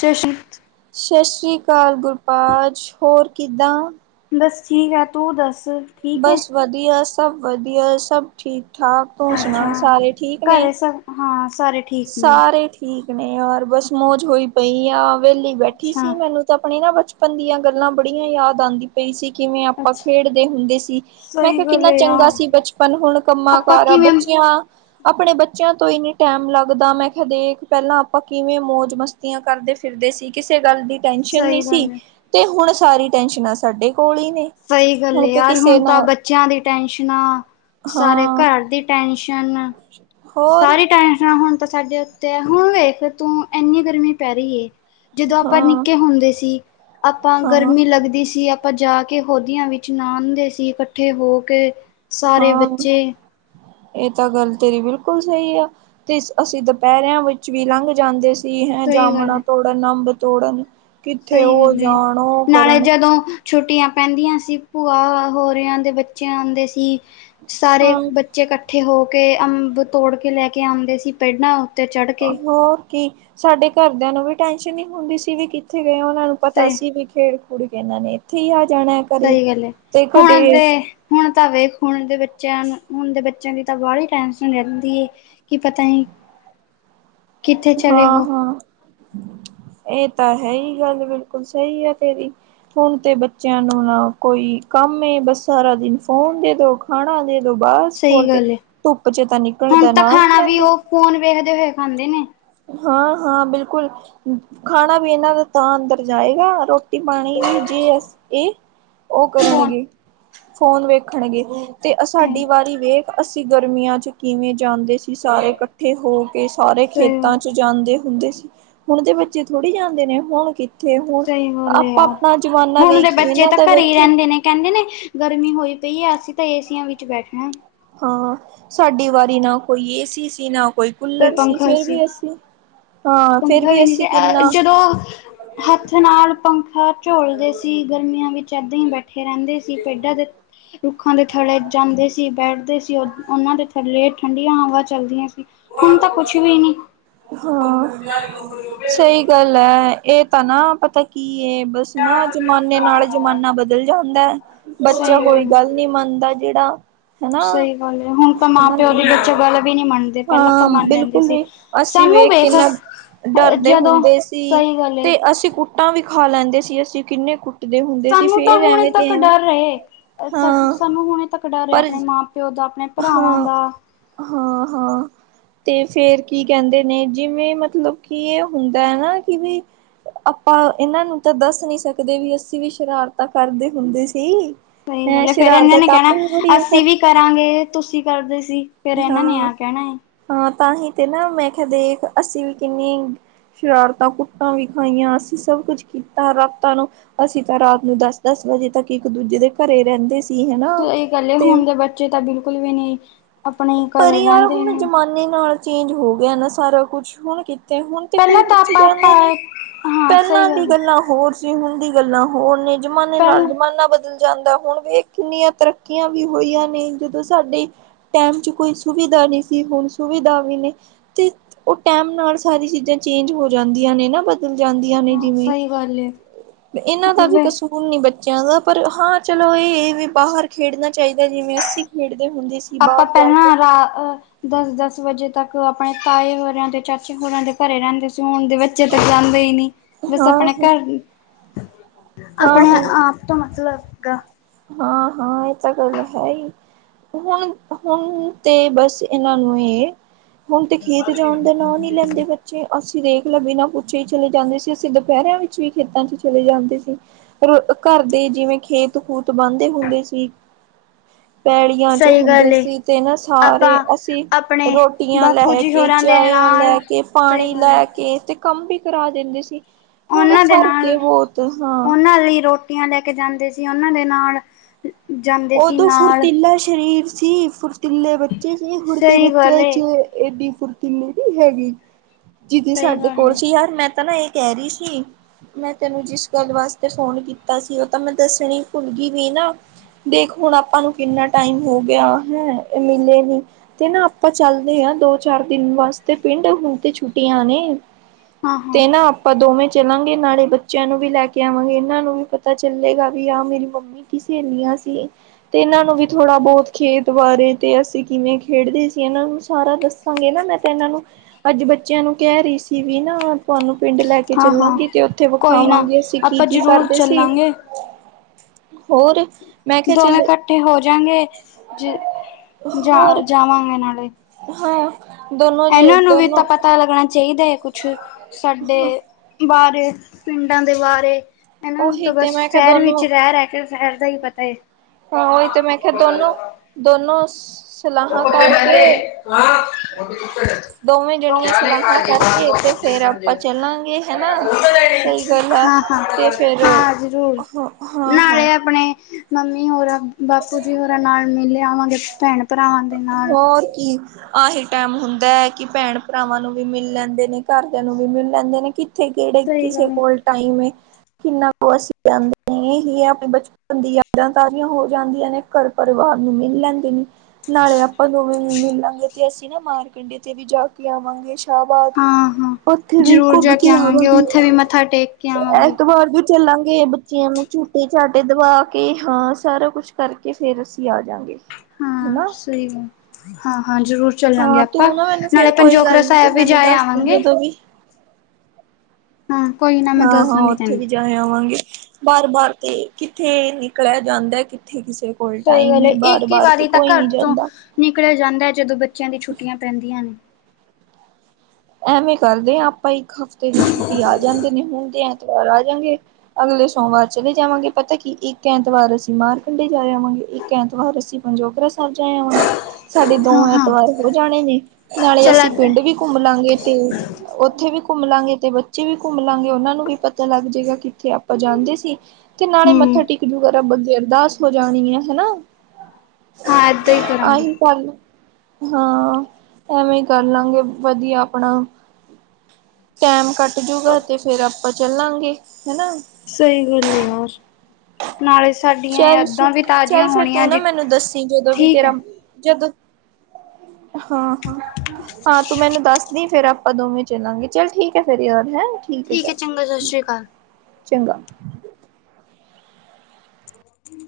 ਸ, ਸ਼੍ਰੀ ਸ, ਸ੍ਰੀ ਅਕਾਲ, ਗੁਰਬਾਜ, ਹੋਰ ਕਿੱਦਾਂ? ਬਸ ਠੀਕ ਐ, ਤੂ ਦੱਸ? ਠੀਕ ਹੈ ਬਸ ਵਧੀਆ, ਸਭ ਵਧੀਆ, ਸਭ ਠੀਕ-ਠਾਕ, ਤੂੰ ਅੱਛਾ ਸੁਣਾ, ਸਾਰੇ ਠੀਕ ਨੇ? ਘਰੇ ਸਭ ਹਾਂ, ਸਾਰੇ ਠੀਕ ਨੇ ਸਾਰੇ ਈ ਠੀਕ ਨੇ ਯਾਰ, ਬਸ ਮੌਜ ਹੋਈ ਪਈ ਆ, ਵਿਹਲੀ ਬੈਠੀ ਅੱਛਾ ਸੀ, ਮੈਨੂ ਆਪਣੇ ਨਾ ਬਚਪਨ ਦੀਆਂ ਗੱਲਾਂ ਬੜੀਆਂ ਯਾਦ ਆਂਦੀ ਪਈ ਸੀ, ਕਿਵੇਂ ਆਪਾਂ ਅੱਛਾ ਖੇਡਦੇ ਹੁੰਦੇ ਸੀ। ਮੈਂ ਸਹੀ ਕਿਹਾ ਗੱਲ ਕਿੰਨਾ ਹੈ ਚੰਗਾ ਯਾਰ ਸੀ ਬਚਪਨ, ਹੁਣ ਆਪਾਂ ਕੰਮਾਂ-ਕਾਰਾਂ, ਕਿਵੇਂ ਬੱਚਿਆਂ ਆਪਣੇ ਬੱਚਿਆਂ ਤੋਂ ਈ, ਨੀ ਟੈਮ ਲੱਗ ਲੱਗਦਾ। ਮੈਂ ਕਿਹਾ ਦੇਖ, ਪਹਿਲਾਂ ਆਪਾਂ ਕਿਵੇਂ ਮੌਜ-ਮਸਤੀਆਂ ਕਰਦੇ ਫਿਰਦੇ ਸੀ, ਕਿਸੇ ਗੱਲ ਦੀ ਟੈਸ਼ਨ ਸਹੀ ਨਹੀਂ ਸੀ, ਗੱਲ ਹੈ ਤੇ ਹੁਣ ਸਾਰੀ ਟੈਸ਼ਨਾਂ ਸਾਡੇ ਕੋਲ ਹੀ ਨੇ। ਸਹੀ ਗੱਲ ਹੁਣ ਤੇ ਯਾਰ, ਕਿਸੇ ਹੁਣ ਤਾਂ ਨਾਲ ਬੱਚਿਆਂ ਦੀ ਟੈਨਸ਼ਨਾਂ ਸਾਰੇ ਘਰ ਦੀ ਟੈਨਸ਼ਨ! ਹੋ ਸਾਰੀ ਟਾਈਂਸ਼ਨਾ ਹੁਣ ਤਾਂ ਸਾਡੇ ਉੱਤੇ ਆ, ਹੁਣ ਵੇਖ ਤੂੰ, ਇੰਨੀ ਗਰਮੀ ਪੈ ਰਹੀ ਏ ਜਦੋਂ ਆਪਾਂ ਹਾਂ ਨਿੱਕੇ ਹੁੰਦੇ ਸੀ, ਆਪਾਂ ਹਾਂ ਗਰਮੀ ਲੱਗਦੀ ਸੀ ਆਪਾ ਜਾਕੇ ਹੋਦੀਆਂ ਵਿੱਚ ਨਹਾਂਦੇ ਸੀ, ਕੱਠੇ ਹੋਕੇ। ਹਾਂ, ਇਹ ਤਾ ਗੱਲ ਤੇਰੀ ਬਿਲਕੁਲ ਸਹੀ ਆ। ਤੇ, ਅਸੀਂ ਦੁਪਹਿਰਿਆਂ ਵਿੱਚ ਵੀ ਲੰਘ ਜਾਂਦੇ ਤੀ, ਹੈ ਸਹੀ ਗੱਲ ਜਾੰਮਣਾ ਹੈ ਤੋੜਨ, ਅੰਬ ਤੋੜਨ ਕਿੱਥੇ ਸਹੀ ਉਹ ਗੱਲ ਏ। ਜਾਣ ਉਹ ਨਾਲੇ ਕਰਨ ਜਦੋਂ ਛੁੱਟੀਆਂ ਪੈਂਦੀਆਂ ਸੀ, ਭੂਆ ਹੋਰਿਆਂ ਦੇ ਬੱਚੇ ਆਂਦੇ ਸੀ, ਸਾਰੇ ਹਾਂ ਬੱਚ ਚੇ ਇਕੱਠੇ ਹੋਕੇ, ਅੰਬ ਤੋੜਕੇ ਲੈਕੇ ਆਂਦੇ ਸੀ ਪਹਿਲਾਂ ਹੋਰ ਕੀ, ਸਾਡੇ ਘਰਦਿਆਂ ਨੂੰ ਵੀ ਟੈਸ਼ਨ ਨੀ ਹੁੰਦੀ ਸੀ, ਵੀ ਕਿੱਥੇ ਗਏ ਉਹਨਾਂ ਨੂੰ ਪਤਾ ਤੇ ਸੀ, ਵੀ ਖੇਡ-ਖੂਡ ਕੇ ਇਹਨਾਂ ਨੇ ਇੱਥੇ ਹੀ ਆ ਜਾਣਾ। ਘਰੇ ਸਹੀ ਗੱਲ ਏ, ਤੇ ਕਦੇ ਹੁਣ ਤੇ ਹੁਣ ਤਾਂ ਵੇਖ, ਹੁਣ ਦੇ ਬੱਚਿਆਂ ਨੂੰ। ਹੁਣ ਦੇ ਬੱਚਿਆਂ ਦੀ ਤਾਂ ਬਾਹਲੀ ਟੈਸ਼ਨ ਰਹਿੰਦੀ ਏ। ਕੀ ਪਤਾ ਹੈ। [inaudible] ਹਾਂ- ਹਾਂ, ਇਹ ਤਾਂ ਹੈ, ਹੀ। ਗੱਲ ਬਿਲਕੁਲ ਸਹੀ ਆ ਤੇਰੀ। ਹੁਣ ਤੇ ਬੱਚਿਆਂ ਨੂੰ, ਨਾ ਕੋਈ ਕੰਮ, ਬਸ ਸਾਰਾ ਦਿਨ ਫੋਨ ਦੇ, ਦੋ ਖਾਣਾ ਦੇ। ਬਸ ਹੋਰ ਸਹੀ ਤੇ, ਗੱਲ ਏ। ਧੁੱਪ'ਚ ਤਾ ਹੁਣ ਨਿਕਲਦਾ ਤਾਂ ਨਾ ਨੀ ਖਾਣਾ ਵੀ ਲੈਂਦੇ। ਉਹ ਫੋਨ ਵੇਖਦੇ ਹੋਏ, ਖਾਂਦੇ ਨੇ। ਹਾਂ-ਹਾਂ, ਬਿਲਕੁਲ। ਖਾਣਾ ਵੀ ਇਹਨਾਂ ਦਾ ਤਾਂ ਅੰਦਰ ਜਾਏਗਾ, ਰੋਟੀ-ਪਾਣੀ ਵੀ, ਜੇ ਅਸ ਇਹ, ਉਹ ਫੋਨ ਕਰਨਗੇ, ਫੋਨ ਵੇਖਣਗੇ, ਤੇ ਸਾ ਸਹੀ ਸਾਡੀ ਵਾਰੀ ਵੇਖ ਅਸੀਂ ਗਰਮੀਆਂ 'ਚ ਕਿਵੇਂ ਜਾਂਦੇ ਸੀ, ਸਾਰੇ ਇਕੱਠੇ ਹੋਕੇ, ਸਾਰੇ ਖੇਤ ਸਹੀ ਚ ਜਾਂਦੇ ਹੁੰਦੇ ਸੀ, ਹੁਣ ਦੇ ਬੱਚੇ ਥੋੜੀ ਜਾਂਦੇ ਨੇ, ਹੁਣ ਕਿ ਹੁਣ, ਸਹੀ ਬੋਲੇ ਯਾਰ। ਆਪਾ-ਆਪਣਾ ਜਵਾਨਾ ਹੁਣ ਦੇ ਵੇਖੀਏ ਬੱਚੇ ਨਾਂ, ਤਾਂ ਦਾ ਘਰੇ ਹੀ ਵੇਖੀ ਰਹਿੰਦੇ ਨੇ ਕਹਿੰਦੇ ਨੇ, ਗਰਮੀ ਹੋਈ ਪਈ ਐ, ਅਸੀਂ ਤਾਂ ਏਸੀਆਂ ਵਿੱਚ ਬੈਠਣਾ। ਹਾਂ, ਸਾਡੀ ਵਾਰੀ ਨਾ ਕੋਈ ਏਸੀ ਸੀ, ਨਾ ਕੋਈ ਕੂੱਲਰ ਸੀ, ਫਿਰ ਵੀ ਅਸੀ ਪੰਖਾ ਵੀ, ਨਹੀਂ ਸੀ ਅ ਜਦੋਂ। ਹੱਥ ਨਾਲ ਪੰਖਾ ਝੋਲਦੇ ਸੀ। ਗਰਮੀਆਂ ਵਿੱਚ, ਏਦਾਂ ਹੀ ਬੈਠੇ ਰਹਿੰਦੇ ਸੀ, ਪੇਡਾਂ ਦੇ- ਰੁੱਖਾਂ ਦੇ ਥੱਲੇ ਜਾਂਦੇ ਸੀ, ਬੈਠਦੇ ਸੀ, ਉਹਨਾਂ ਦੇ ਥੱਲੇ ਠੰਡੀਆਂ ਹਵਾ, ਚੱਲਦੀਆਂ ਸੀ। ਹੁਣ ਤਾਂ, ਕੁਛ ਵੀ ਨੀ। ਹਾਂ, ਸਹੀ ਗੱਲ ਹੈ। ਇਹ ਤਾਂ ਨਾ, ਪਤਾ ਕੀ ਏ, ਬਸ। ਨਾ ਜਮਾਨੇ ਨਾਲ, ਜਮਾਨਾ ਬਦਲ ਜਾਂਦਾ ਐ। ਬੱਚਾ ਕੋਈ ਗੱਲ। ਨੀ ਮੰਨਦਾ, ਜਿਹੜਾ ਹਨਾ। ਸਹੀ ਗੱਲ ਹੈ ਹੁਣ ਤਾਂ ਮਾਂ ਪਿਓ ਦੀ ਬੱਚੇ ਗੱਲ ਵੀ ਨਹੀਂ ਮੰਨਦੇ। ਪਹਿਲਾਂ ਤਾਂ ਹਾਂ, ਮੰਨ ਲੈਂਦੇ ਬਿਲਕੁਲ ਸੀ ਨਹੀਂ। ਅਸੀਂ ਵੇਖ ਕਿਨਾ ਡਰਦੇ ਜਦੋਂ ਹੁੰਦੇ ਸੀ, ਸਹੀ ਗੱਲ ਏ ਤੇ। ਅਸੀਂ ਕੁੱਟਾਂ ਵੀ, ਖਾ ਲੈਂਦੇ ਸੀ, ਅਸੀਂ ਕਿੰਨੇ। ਕੁੱ- ਸਾਨੂੰ ਤਾਂ ਹੁਣੇ, ਤੱਕ ਡਰ ਹੇ, ਹਾਂ ਸਾਨੂੰ ਹੁਣੇ ਤੱਕ ਡਰ ਹੇ ਪਰ ਆਪਣੇ ਮਾਂ- ਪਿਓ ਦਾ। ਆਪਣੇ- ਭਰਾਵਾਂ ਹਾਂ। ਦਾ ਹਾਂ- ਹਾਂ। ਤੇ ਫੇਰ, ਕੀ ਕਹਿੰਦੇ ਨੇ, ਜਿਵੇਂ ਮਤਲਬ ਕੀ, ਇਹ ਹੁੰਦਾ ਹੈ ਨਾ, ਕਿ ਵੀ। ਆਪਾਂ ਇਹਨਾਂ ਨੂੰ, ਤਾਂ ਦੱਸ ਨਹੀਂ ਸਕਦੇ ਵੀ। ਅਸੀਂ ਵੀ ਸ਼ਰਾਰਤਾਂ, ਕਰਦੇ ਹੁੰਦੇ ਸੀ। ਸਹੀ ਹੈਂ ਗਲ ਹੈ। ਫੇਰ ਇਹਨਾਂ ਸ਼ਰਾਰਤਾਂ ਨੇ ਤਾਂ ਕਹਿਣਾ, ਆਪੇ ਵੀ ਬੜੀਆਂ ਅਸੀਂ ਕਰ ਵੀ ਕਰਾਂਗੇ, ਤੁਸੀਂ ਕਰਦੇ ਸੀ। ਫੇਰ ਇਹਨਾਂ ਨੇ ਹਾਂ। ਆ ਕਹਿਣਾ ਹੈ ਹਾਂ ਤਾਂਹੀ, ਤੇ ਨਾ ਮੈਂ ਕਿਹਾ, ਦੇਖ ਅਸੀਂ ਵੀ ਕਿੰਨੀ। ਸ਼ਰਾਰਤਾਂ, ਕੁੱਟਾਂ ਵੀ ਖਾਈਆਂ, ਅਸੀਂ ਸਭ ਕੁਝ ਕੀਤਾ। ਰਾਤਾਂ ਨੂੰ- ਅਸੀਂ ਤਾਂ ਰਾਤ ਨੂੰ, ਦਸ, ਦਸ ਵਜੇ ਤੱਕ, ਇੱਕ ਦੂਜੇ ਦੇ ਘਰੇ ਰਹਿੰਦੇ ਸੀ ਹਨਾ। ਸਹੀ ਗੱਲੇ। ਤੇ ਹੁਣ ਦੇ ਬੱਚੇ, ਤਾਂ ਬਿਲਕੁਲ ਵੀ ਨਹੀਂ। ਆਪਣੇ ਪਰ ਘਰੇ ਯਾਰ ਰਹਿੰਦੇ ਹੁਣ, ਨੇ ਜਮਾਨੇ ਨਾਲ ਚੇਂਜ, ਹੋ ਗਿਆ ਨਾ। ਸਾਰਾ ਕੁਛ, ਹੁਣ। ਤੇ ਹੁਣ ਤੇ, ਪਹਿਲਾਂ ਕੋਈ ਤਾਂ ਬੱਚੇ ਆਪਾਂ ਜਾਂਦਾ ਨਹੀਂ। ਆਪਾਂ ਹਾਂ ਪਹਿਲਾਂ ਸਹੀ ਦੀ ਗੱਲ ਗੱਲਾਂ, ਹੋਰ। ਹੁਣ ਦੀ, ਗੱਲਾਂ ਹੋਰ ਨੇ। ਜਮਾਨੇ ਨਾਲ ਪਹਿਲਾਂ ਜ਼ਮਾਨਾ ਬਦਲ। ਜਾਂਦਾ। ਹੁਣ ਵੇਖ ਕਿੰਨੀਆਂ ਤਰੱਕੀਆਂ ਵੀ, ਹੋਈਆਂ ਨੇ, ਜਦੋਂ ਸਾਡੇ। ਟਾਈਮ ਚ, ਕੋਈ ਸੁਵਿਧਾ ਨਹੀਂ ਸੀ। ਹੁਣ ਸੁਵਿਧਾ ਵੀ ਨੇ। ਤੇ ਉਹ ਟੈਮ ਨਾਲ, ਸਾਰੀ ਚੀਜ਼ਾਂ ਚੇਂਜ ਹੋ ਜਾਂਦੀਆਂ ਨੇ, ਨਾ। ਬ- ਬਦਲ ਜਾਂਦੀਆਂ ਨੇ ਹਾਂ ਜਿਵੇਂ। ਸਹੀ ਗੱਲ ਇਹਨਾਂ ਦਾ ਵੀ ਹੈ ਕੱਸੋ। ਹੁਣ ਨਹੀਂ ਬੱਚਿਆਂ ਦਾ। ਪਰ ਹਾਂ, ਚਲੋ ਇਹ ਵੀ ਬਾਹਰ ਖੇਡਣਾ ਚਾਹੀਦਾ, ਜਿਵੇਂ ਅਸੀਂ ਖੇਡਦੇ ਹੁੰਦੇ ਸੀ। ਆਪਾਂ, ਬਾਹਰ ਜਾ ਕੇ ਪਹਿਲਾਂ ਰਾ- ਦਸ- ਦਸ, ਵਜੇ ਤੱਕ, ਆਪਣੇ ਤਾਏ ਹੋਰਿਆਂ ਦੇ, ਚਾਚੇ ਹੋਰਿਆਂ ਦੇ, ਘਰੇ ਰਹਿੰਦੇ ਸੀ। ਹੁਣ ਦੇ ਬੱਚੇ ਤੇ ਜਾਂਦੇ ਹੀ, ਨਹੀਂ। ਬਸ ਹਾਂ ਆਪਣੇ ਹਾਂ ਘਰ ਹੀ। ਹਾਂ ਆਪਣੇ ਹਾਂ ਆਪ ਤੋਂ ਮਤਲਬ, ਗ ਹਾਂ- ਹਾਂ, ਇਹ ਤਾਂ, ਗੱਲ ਹੈ। ਹੁਣ, ਹੁਣ ਤੇ ਬਸ, ਇਹਨਾਂ ਨੂੰ ਹੀ। ਹੁਣ ਤੇ, ਖੇਤ ਜਾਣ ਦਾ, ਨਾਂ ਨੀ ਲੈਂਦੇ ਬੱਚੇ। ਅਸੀਂ ਦੇਖ ਲ ਬਿਨਾਂ ਪੁਛੇ ਹੀ, ਚਲੇ ਜਾਂਦੇ ਸੀ। ਅਸੀਂ ਦੁਪਹਿਰਿਆਂ ਵਿੱਚ, ਵੀ ਖੇਤਾਂ ਚ, ਚਲੇ ਜਾਂਦੇ ਸੀ। ਰ ਘਰ ਦੇ, ਜਿਵੇਂ ਖੇਤ- ਖੂਤ ਬਾਂਦੇ ਹੁੰਦੇ ਸੀ। ਪੈੜੀਆਂ ਚ ਸਹੀ ਗੱਲ ਹੁੰਦੇ ਏ ਸੀ। ਤੇ ਨਾ ਆਪਾਂ ਸਾਰੇ ਅਸੀਂ, ਆਪਣੇ ਰੋਟੀਆਂ ਬਾਪੂ ਲੈ ਜੀ ਕੇ, ਹੋਰਾਂ ਦੇ ਚਾਹਆਂ ਲੈ। ਨਾਲ ਕੇ ਸਹੀ ਪਾਣੀ ਗੱਲ ਏ ਲੈ ਕੇ, ਤੇ ਕੰਮ ਵੀ ਕਰਾ, ਦਿੰਦੇ ਸੀ। ਹੁਣ ਉਹਨਾਂ ਦੇ ਫ਼ਰਕ ਏ ਨਾਲ, ਬਹੁਤ ਹਾਂ ਉਹਨਾਂ ਲਈ ਰੋਟੀਆਂ ਲੈ ਕੇ ਜਾਂਦੇ ਸੀ। ਉਹਨਾਂ ਦੇ ਨਾਲ। ਜਾਂਦੇ ਸੀ ਉਦੋਂ ਨਾਲ ਫੁਰਤੀਲਾ ਸਰੀਰ ਸੀ ਫੁਰਤੀਲੇ ਬੱਚੇ ਸੀ ਹੁੜਦੇ ਸਹੀ ਗੱਲ ਬੱਚੇ ਚ ਏ ਏਡੀ ਫੁਰਤੀਲੀੀ ਹੈਗੀ ਜਿਦੀ ਸਹੀ ਸਾਡੇ ਗੱਲ ਕੋਲ ਏ ਸੀ ਯਾਰ ਮੈਂ ਤਾਂ ਨਾ ਇਹ ਕਹਿ ਰੀ ਸੀ। ਮੈਂ ਤੈਨੂੰ ਜਿਸ ਗੱਲ, ਵਾਸਤੇ ਫੋਨ ਕੀਤਾ ਸੀ। ਉਹ ਤਾਂ ਮੈਂ, ਦੱਸਣੀ ਭੁੱਲ ਗਈ ਵੀ ਨਾ। ਦੇਖ ਹੁਣ ਆਪਾਂ ਨੂੰ, ਕਿੰਨਾ ਟਾਈਮ ਹੋ, ਗਿਆ। ਹੈ, ਇਹ ਮਿਲੇ ਨੀ। ਤੇ ਨਾ, ਆਪਾਂ ਚੱਲਦੇ ਹਾਂ। ਦੋ, ਚਾਰ ਦਿਨ ਵਾਸਤੇ ਪਿੰਡ। ਹੁਣ ਤੇ ਛੁੱਟੀਆਂ ਨੇ। ਹਾਂ-ਹਾਂ, ਤੇ, ਨਾ। ਆਪਾਂ ਦੋਵੇਂ ਚੱਲਾਂਗੇ। ਨਾਲੇ ਬੱਚਿਆਂ ਨੂੰ ਵੀ, ਲੈ ਕੇ ਆਵਾਂਗੇ। ਇਹਨਾਂ ਨੂੰ ਵੀ, ਪਤਾ ਚੱਲੇਗਾ ਵੀ ਆਹ ਮੇਰੀ ਮੰਮੀ। ਕਿਸੇਨੀਆਂ ਸੀ ਤੇ ਇਹਨਾਂ ਨੂੰ ਵੀ, ਥੋੜਾ ਬਹੁਤ ਖੇਤ ਬਾਰੇ, ਤੇ ਅਸੀਂ ਕਿਵੇਂ ਖੇਡਦੇ ਸੀ। ਇਹਨਾਂ ਨੂੰ ਸਾਰਾ ਦੱਸ। ੱਸਾਂਗੇ ਨਾ ਮੈਂ ਤਾਂ ਇਹਨਾਂ ਨੂੰ ਅੱਜ ਬੱਚਿਆਂ ਨੂੰ ਕਹਿ ਰਹੀ ਸੀ ਵੀ ਨਾ ਤੁਹਾਨੂੰ ਪਿੰਡ ਲੈ ਕੇ ਹਾਂ-ਹਾਂ ਚੱਲਾਂਗੀ ਤੇ ਉੱਥੇ ਕੋਈ ਨਾ ਵਿਖਾਵਾਂਗੇ ਅਸੀਂ ਕੀ ਆਪਾਂ ਕੀ ਜ਼ਰੂਰ ਕਰਦੇ ਸੀ ਚੱਲਾਂਗੇ। ਹੋਰ ਮੈਂ ਕਿਹਾ ਦੋਵੇਂ ਚੱਲ ਇਕੱਠੇ ਹੋ ਜਾਗੇ ਜ ਜਾ ਹੋਰ ਜਾਵਾਂਗੇ ਨਾਲੇ ਹਾਂ ਦੋਨੋ ਜੇ ਇਹਨਾਂ ਨੂੰ ਵੀ ਤਾਂ ਦੋਨੋ ਪਤਾ ਲੱਗਣਾ ਚਾਹੀਦਾ ਹੈ ਕੁਛ ਸਾਡੇ ਬਾਰੇ ਪਿੰਡਾਂ ਦੇ ਬਾਰੇ ਇਹਨਾਂ ਨੂੰ ਉਹੀ ਤੋਂ ਤੇ ਬਸ ਮੈਂ ਕਿਹਾ ਸ਼ਹਿਰ ਦੋਨੋ ਵਿੱਚ ਰਹਿ ਰਹਿ ਕੇ ਸ਼ਹਿਰ ਦਾ ਹੀ ਪਤਾ ਹੈ ਹਾਂ ਉਹੀ ਤੇ ਮੈਂ ਕਿਹਾਿਆ ਦੋਨੋ ਦੋਨੋ ਉਹ ਪੱਪੇ ਬ ਕ ਮ ਚ ਕਰਕੇ ਜੇ ਦੋਵੇਂ ਜਣੀਆਂ ਸਲਾਹਾਂ ਕਰਕੇ ਤੇ ਫੇਰ ਆਪਾਂ ਚੱਲਾਂਗੇ ਬ ਹਨਾ। ਸਹੀ ਗੱਲ ਆ ਹਾਂ ਹਾਂ ਤੇ ਫੇਰ ਹਾਂ ਜ਼ਰੂਰ ਹਾਂ, ਹਾਂ। ਨਾਲੇ ਆਪਣੇ ਮੰਮੀ ਹੋਰਾਂ ਬਾਪੂ ਜੀ ਹੋਰਾਂ ਨਾਲ ਮਿਲਲੇ ਆਵਾਂਗੇ ਭੈਣ ਭਰਾਵਾਂ ਦੇ ਨਾਲ ਹੋਰ ਕੀ ਆਹੀ ਟੈਮ ਹੁੰਦਾ ਹੈ ਕਿ ਭੈਣ ਭਰਾਵਾਂ ਨੂੰ ਵੀ ਮਿਲ ਲੈਂਦੇ ਨੇ ਘਰਦਿਆਂ ਨੂੰ ਵੀ ਮਿਲ ਲੈਂਦੇ ਨੇ ਕਿ ੱਥੇ ਕਿਹੜੇ ਸਹੀ ਕਿਸੇ ਗੱਲ ਹੈ ਕੋਲ ਟਾਈਮ ਕਿੰਨਾ ਕੁ ਅਸੀਂ ਜਾਂਦੇ ਹ ਹੀ ਆਪਣੇ ਬਪ ਬੰ ਦੀ ਯਾਦਾਂ ਤਾਜ਼ੀਆਂ ਹੋ ਜਾਂਦੀਆਂ ਨੇ ਘਰ ਪਰਿਵਾਰ ਨੂੰ ਮਿਲ ਲੈਂਦੇ ਨੇ ਨਾਲੇ ਆਪਾਂ ਨੂੰ ਮਿਲਾਂਗੇ ਤੇ ਅਸੀਂ ਨਾ ਮਾਰ ਕੰੰਡੇ ਤੇਤੇ ਵੀ ਜਾ ਕੇ ਆਵਾਂਗੇ ਸ਼ਬਾਦ ਹਾਂ ਹਾਂ ਉੱਥੇ ਵੀ ਜ਼ਰੂਰ ਘੁੰਮ ਜਾ ਕੇ ਆਵਾਂਗੇ ਉੱਥੇ ਵੀ ਮੱਥਾ ਟੇਕ ਕੇ ਆਵਾਂਗੇ ਐਤਵਾਰ ਚੱਲਾਂਗੇ ਬੱਚਿਆਂ ਨੂੰ ਝੂਟੇ ਝਾਟੇ ਦਬ ਕੇ ਹਾਂ ਸਾਰਾ ਕੁਛ ਕਰਕੇ ਫੇਰ ਅਸੀਂ ਆ ਜਾਂਾਂਗੇ ਹਾਂ ਹਨਾ ਸਹੀ ਹਾਂ ਹਾਂ ਜ਼ਰੂਰ ਚੱਲਾਂਗੇ ਹਾਂ ਆਪਾਂ ਤੂੰ ਨਾ ਮੈਨੂੰ ਨਾਲੇ ਫੇਰ ਕੋਈ ਗੱਲ ਪੰਜੋਖਰਾ ਨੀ ਤੂੰ ਸਾਹਿਬ ਵੀ ਮੈਨੂੰ ਜਾ ਦੱਸਦੀ ਆਵਾਂਗੇ ਜਦੋਂ ਵੀ ਹਾਂ ਕੋਈ ਨਾ ਮੈਂ ਹਾਂ ਦੱਸ ਹਾਂ ਦਾਂਗੀ ਉੱਥੇ ਤੈਨੂੰ ਵੀ ਜਾ ਆਵਾਂਗੇ ਬਾਰ ਬਾਰ ਤੇ ਕਿੱਥੇ ਨਿਕਲਿਆ ਜਾਂਦਾ ਕਿੱਥੇ ਕਿਸੇ ਕੋਲ ਸਹੀ ਟਾਈਮ ਗੱਲ ਹੈ ਏ ਬਾਰ ਇੱਕ ਹੀ ਬਾਰ ਤੇ ਵਾਰੀ ਤਾਂ ਕੋਈ ਘਰ ਨੀ ਤੋਂ ਜਾਂਦਾ ਨਿਕਲਿਆ ਜਾਂਦਾ ਹੈ ਜਦੋਂ ਬੱਚਿਆਂ ਦੀ ਛੁੱਟੀਆਂ ਪੈਂਦੀਆਂ ਨੇ ਐਵੇਂ ਕਰਦੇ ਹਾਂ ਆਪਾਂ ਇੱਕ ਹਫ਼ਤੇ ਦੀ ਛੁੱਟੀ ਆ ਜਾਂਦੇ ਨੇ ਹੁਣ ਤੇ ਐਤਵਾਰ ਆ ਜਾਂਗੇ ਅਗਲੇ ਸੋਮਵਾਰ ਚਲੇ ਜਾਵਾਂਗੇ ਪਤਾ ਕੀ ਇੱਕ ਐਤਵਾਰ ਅਸੀਂ ਮਾਰ ਕੰਢੇ ਜਾ ਜਾਵਾਂਗੇ ਐਤਵਾਰ ਅਸੀਂ ਪੰਜੋਗਰਾ ਸਾਹਿਬ ਜਾਏ ਹ ਸਾਡੇ ਦੋ ਹਾਂ ਹਾਂ ਐਤਵਾਰ ਹੋ ਜਾਣੇ ਨੇ ਨਾਲੇ ਚੱਲ ਅਸੀਂ ਏਦਾਂ ਪਿੰਡ ਹੀ ਵੀ ਘੁੰਮ ਲਵਾਂਗੇ ਤੇ ਉੱਥੇ ਵੀ ਘੁੰਮ ਲਾਂਗੇ ਤੇ ਬੱਚੇ ਵੀ ਘੁੰਮ ਲਾਂਗੇ ਉਹਨਾਂ ਨੂੰ ਵੀ ਪਤਾ ਲੱਗ ਜਾਏਗਾ ਕਿੱਥੇ ਆਪਾਂ ਜਾਂਦੇ ਸੀ ਤੇ ਨਾਲੇ ਹਮ ਮੱਥਾ ਟਕ ਜੂਗੈਰਾ ਬਗੇ ਅਰਦਾਸ ਹੋ ਜਾਣੀ ਆ ਹਨਾ ਤਾਂ ਇੱਦਾਂ ਹੀ ਕਰਾਂਗੇ ਆਹੀ ਗੱਲ ਹਾਂ ਐਵੇਂ ਹੀ ਕਰ ਲਾਂਗੇ ਵਧੀਆ ਆਪਣਾ ਟੈਮ ਕੱਟ ਜੂਗਾ ਤੇ ਫੇਰ ਆਪਾਂ ਚੱਲਾਂਗੇ ਹਨਾ ਸਹੀ ਗੱਲ ਯਾਰ ਨਾਲੇ ਸਾਡੀਆਂ ਚੱਲ ਫ ਯਾਦਾਂ ਵੀ ਤਾਜ਼ੀਆਂ ਚੱਲ ਫੇਿਰ ਹੋਣੀਆਂ ਤੂੰ ਨਾ ਜੀ ਮੈਨੂੰ ਦੱਸੀ ਜਦੋਂ ਵੀ ਠੀਕ ਤੇਰਾ ਹੈ ਜਦੋਂ ਹਾਂ ਹਾਂ ਹਾਂ ਤੂੰ ਮੈਨੂੰ ਦੱਸਦੀ ਫੇਿਰ ਆਪਾਂ ਦੋਵੇਂ ਚੱਲਾਂਗੇ ਚੱਲ ਠੀਕ ਹੈ ਫੇਿਰ ਯਾਰ ਹੈ ਠੀਕ ਹੈ ਚੰਗਾ ਸਤਿ ਚੱਲ ਸ਼੍ਰੀ ਅਕਾਲ ਚੰਗਾ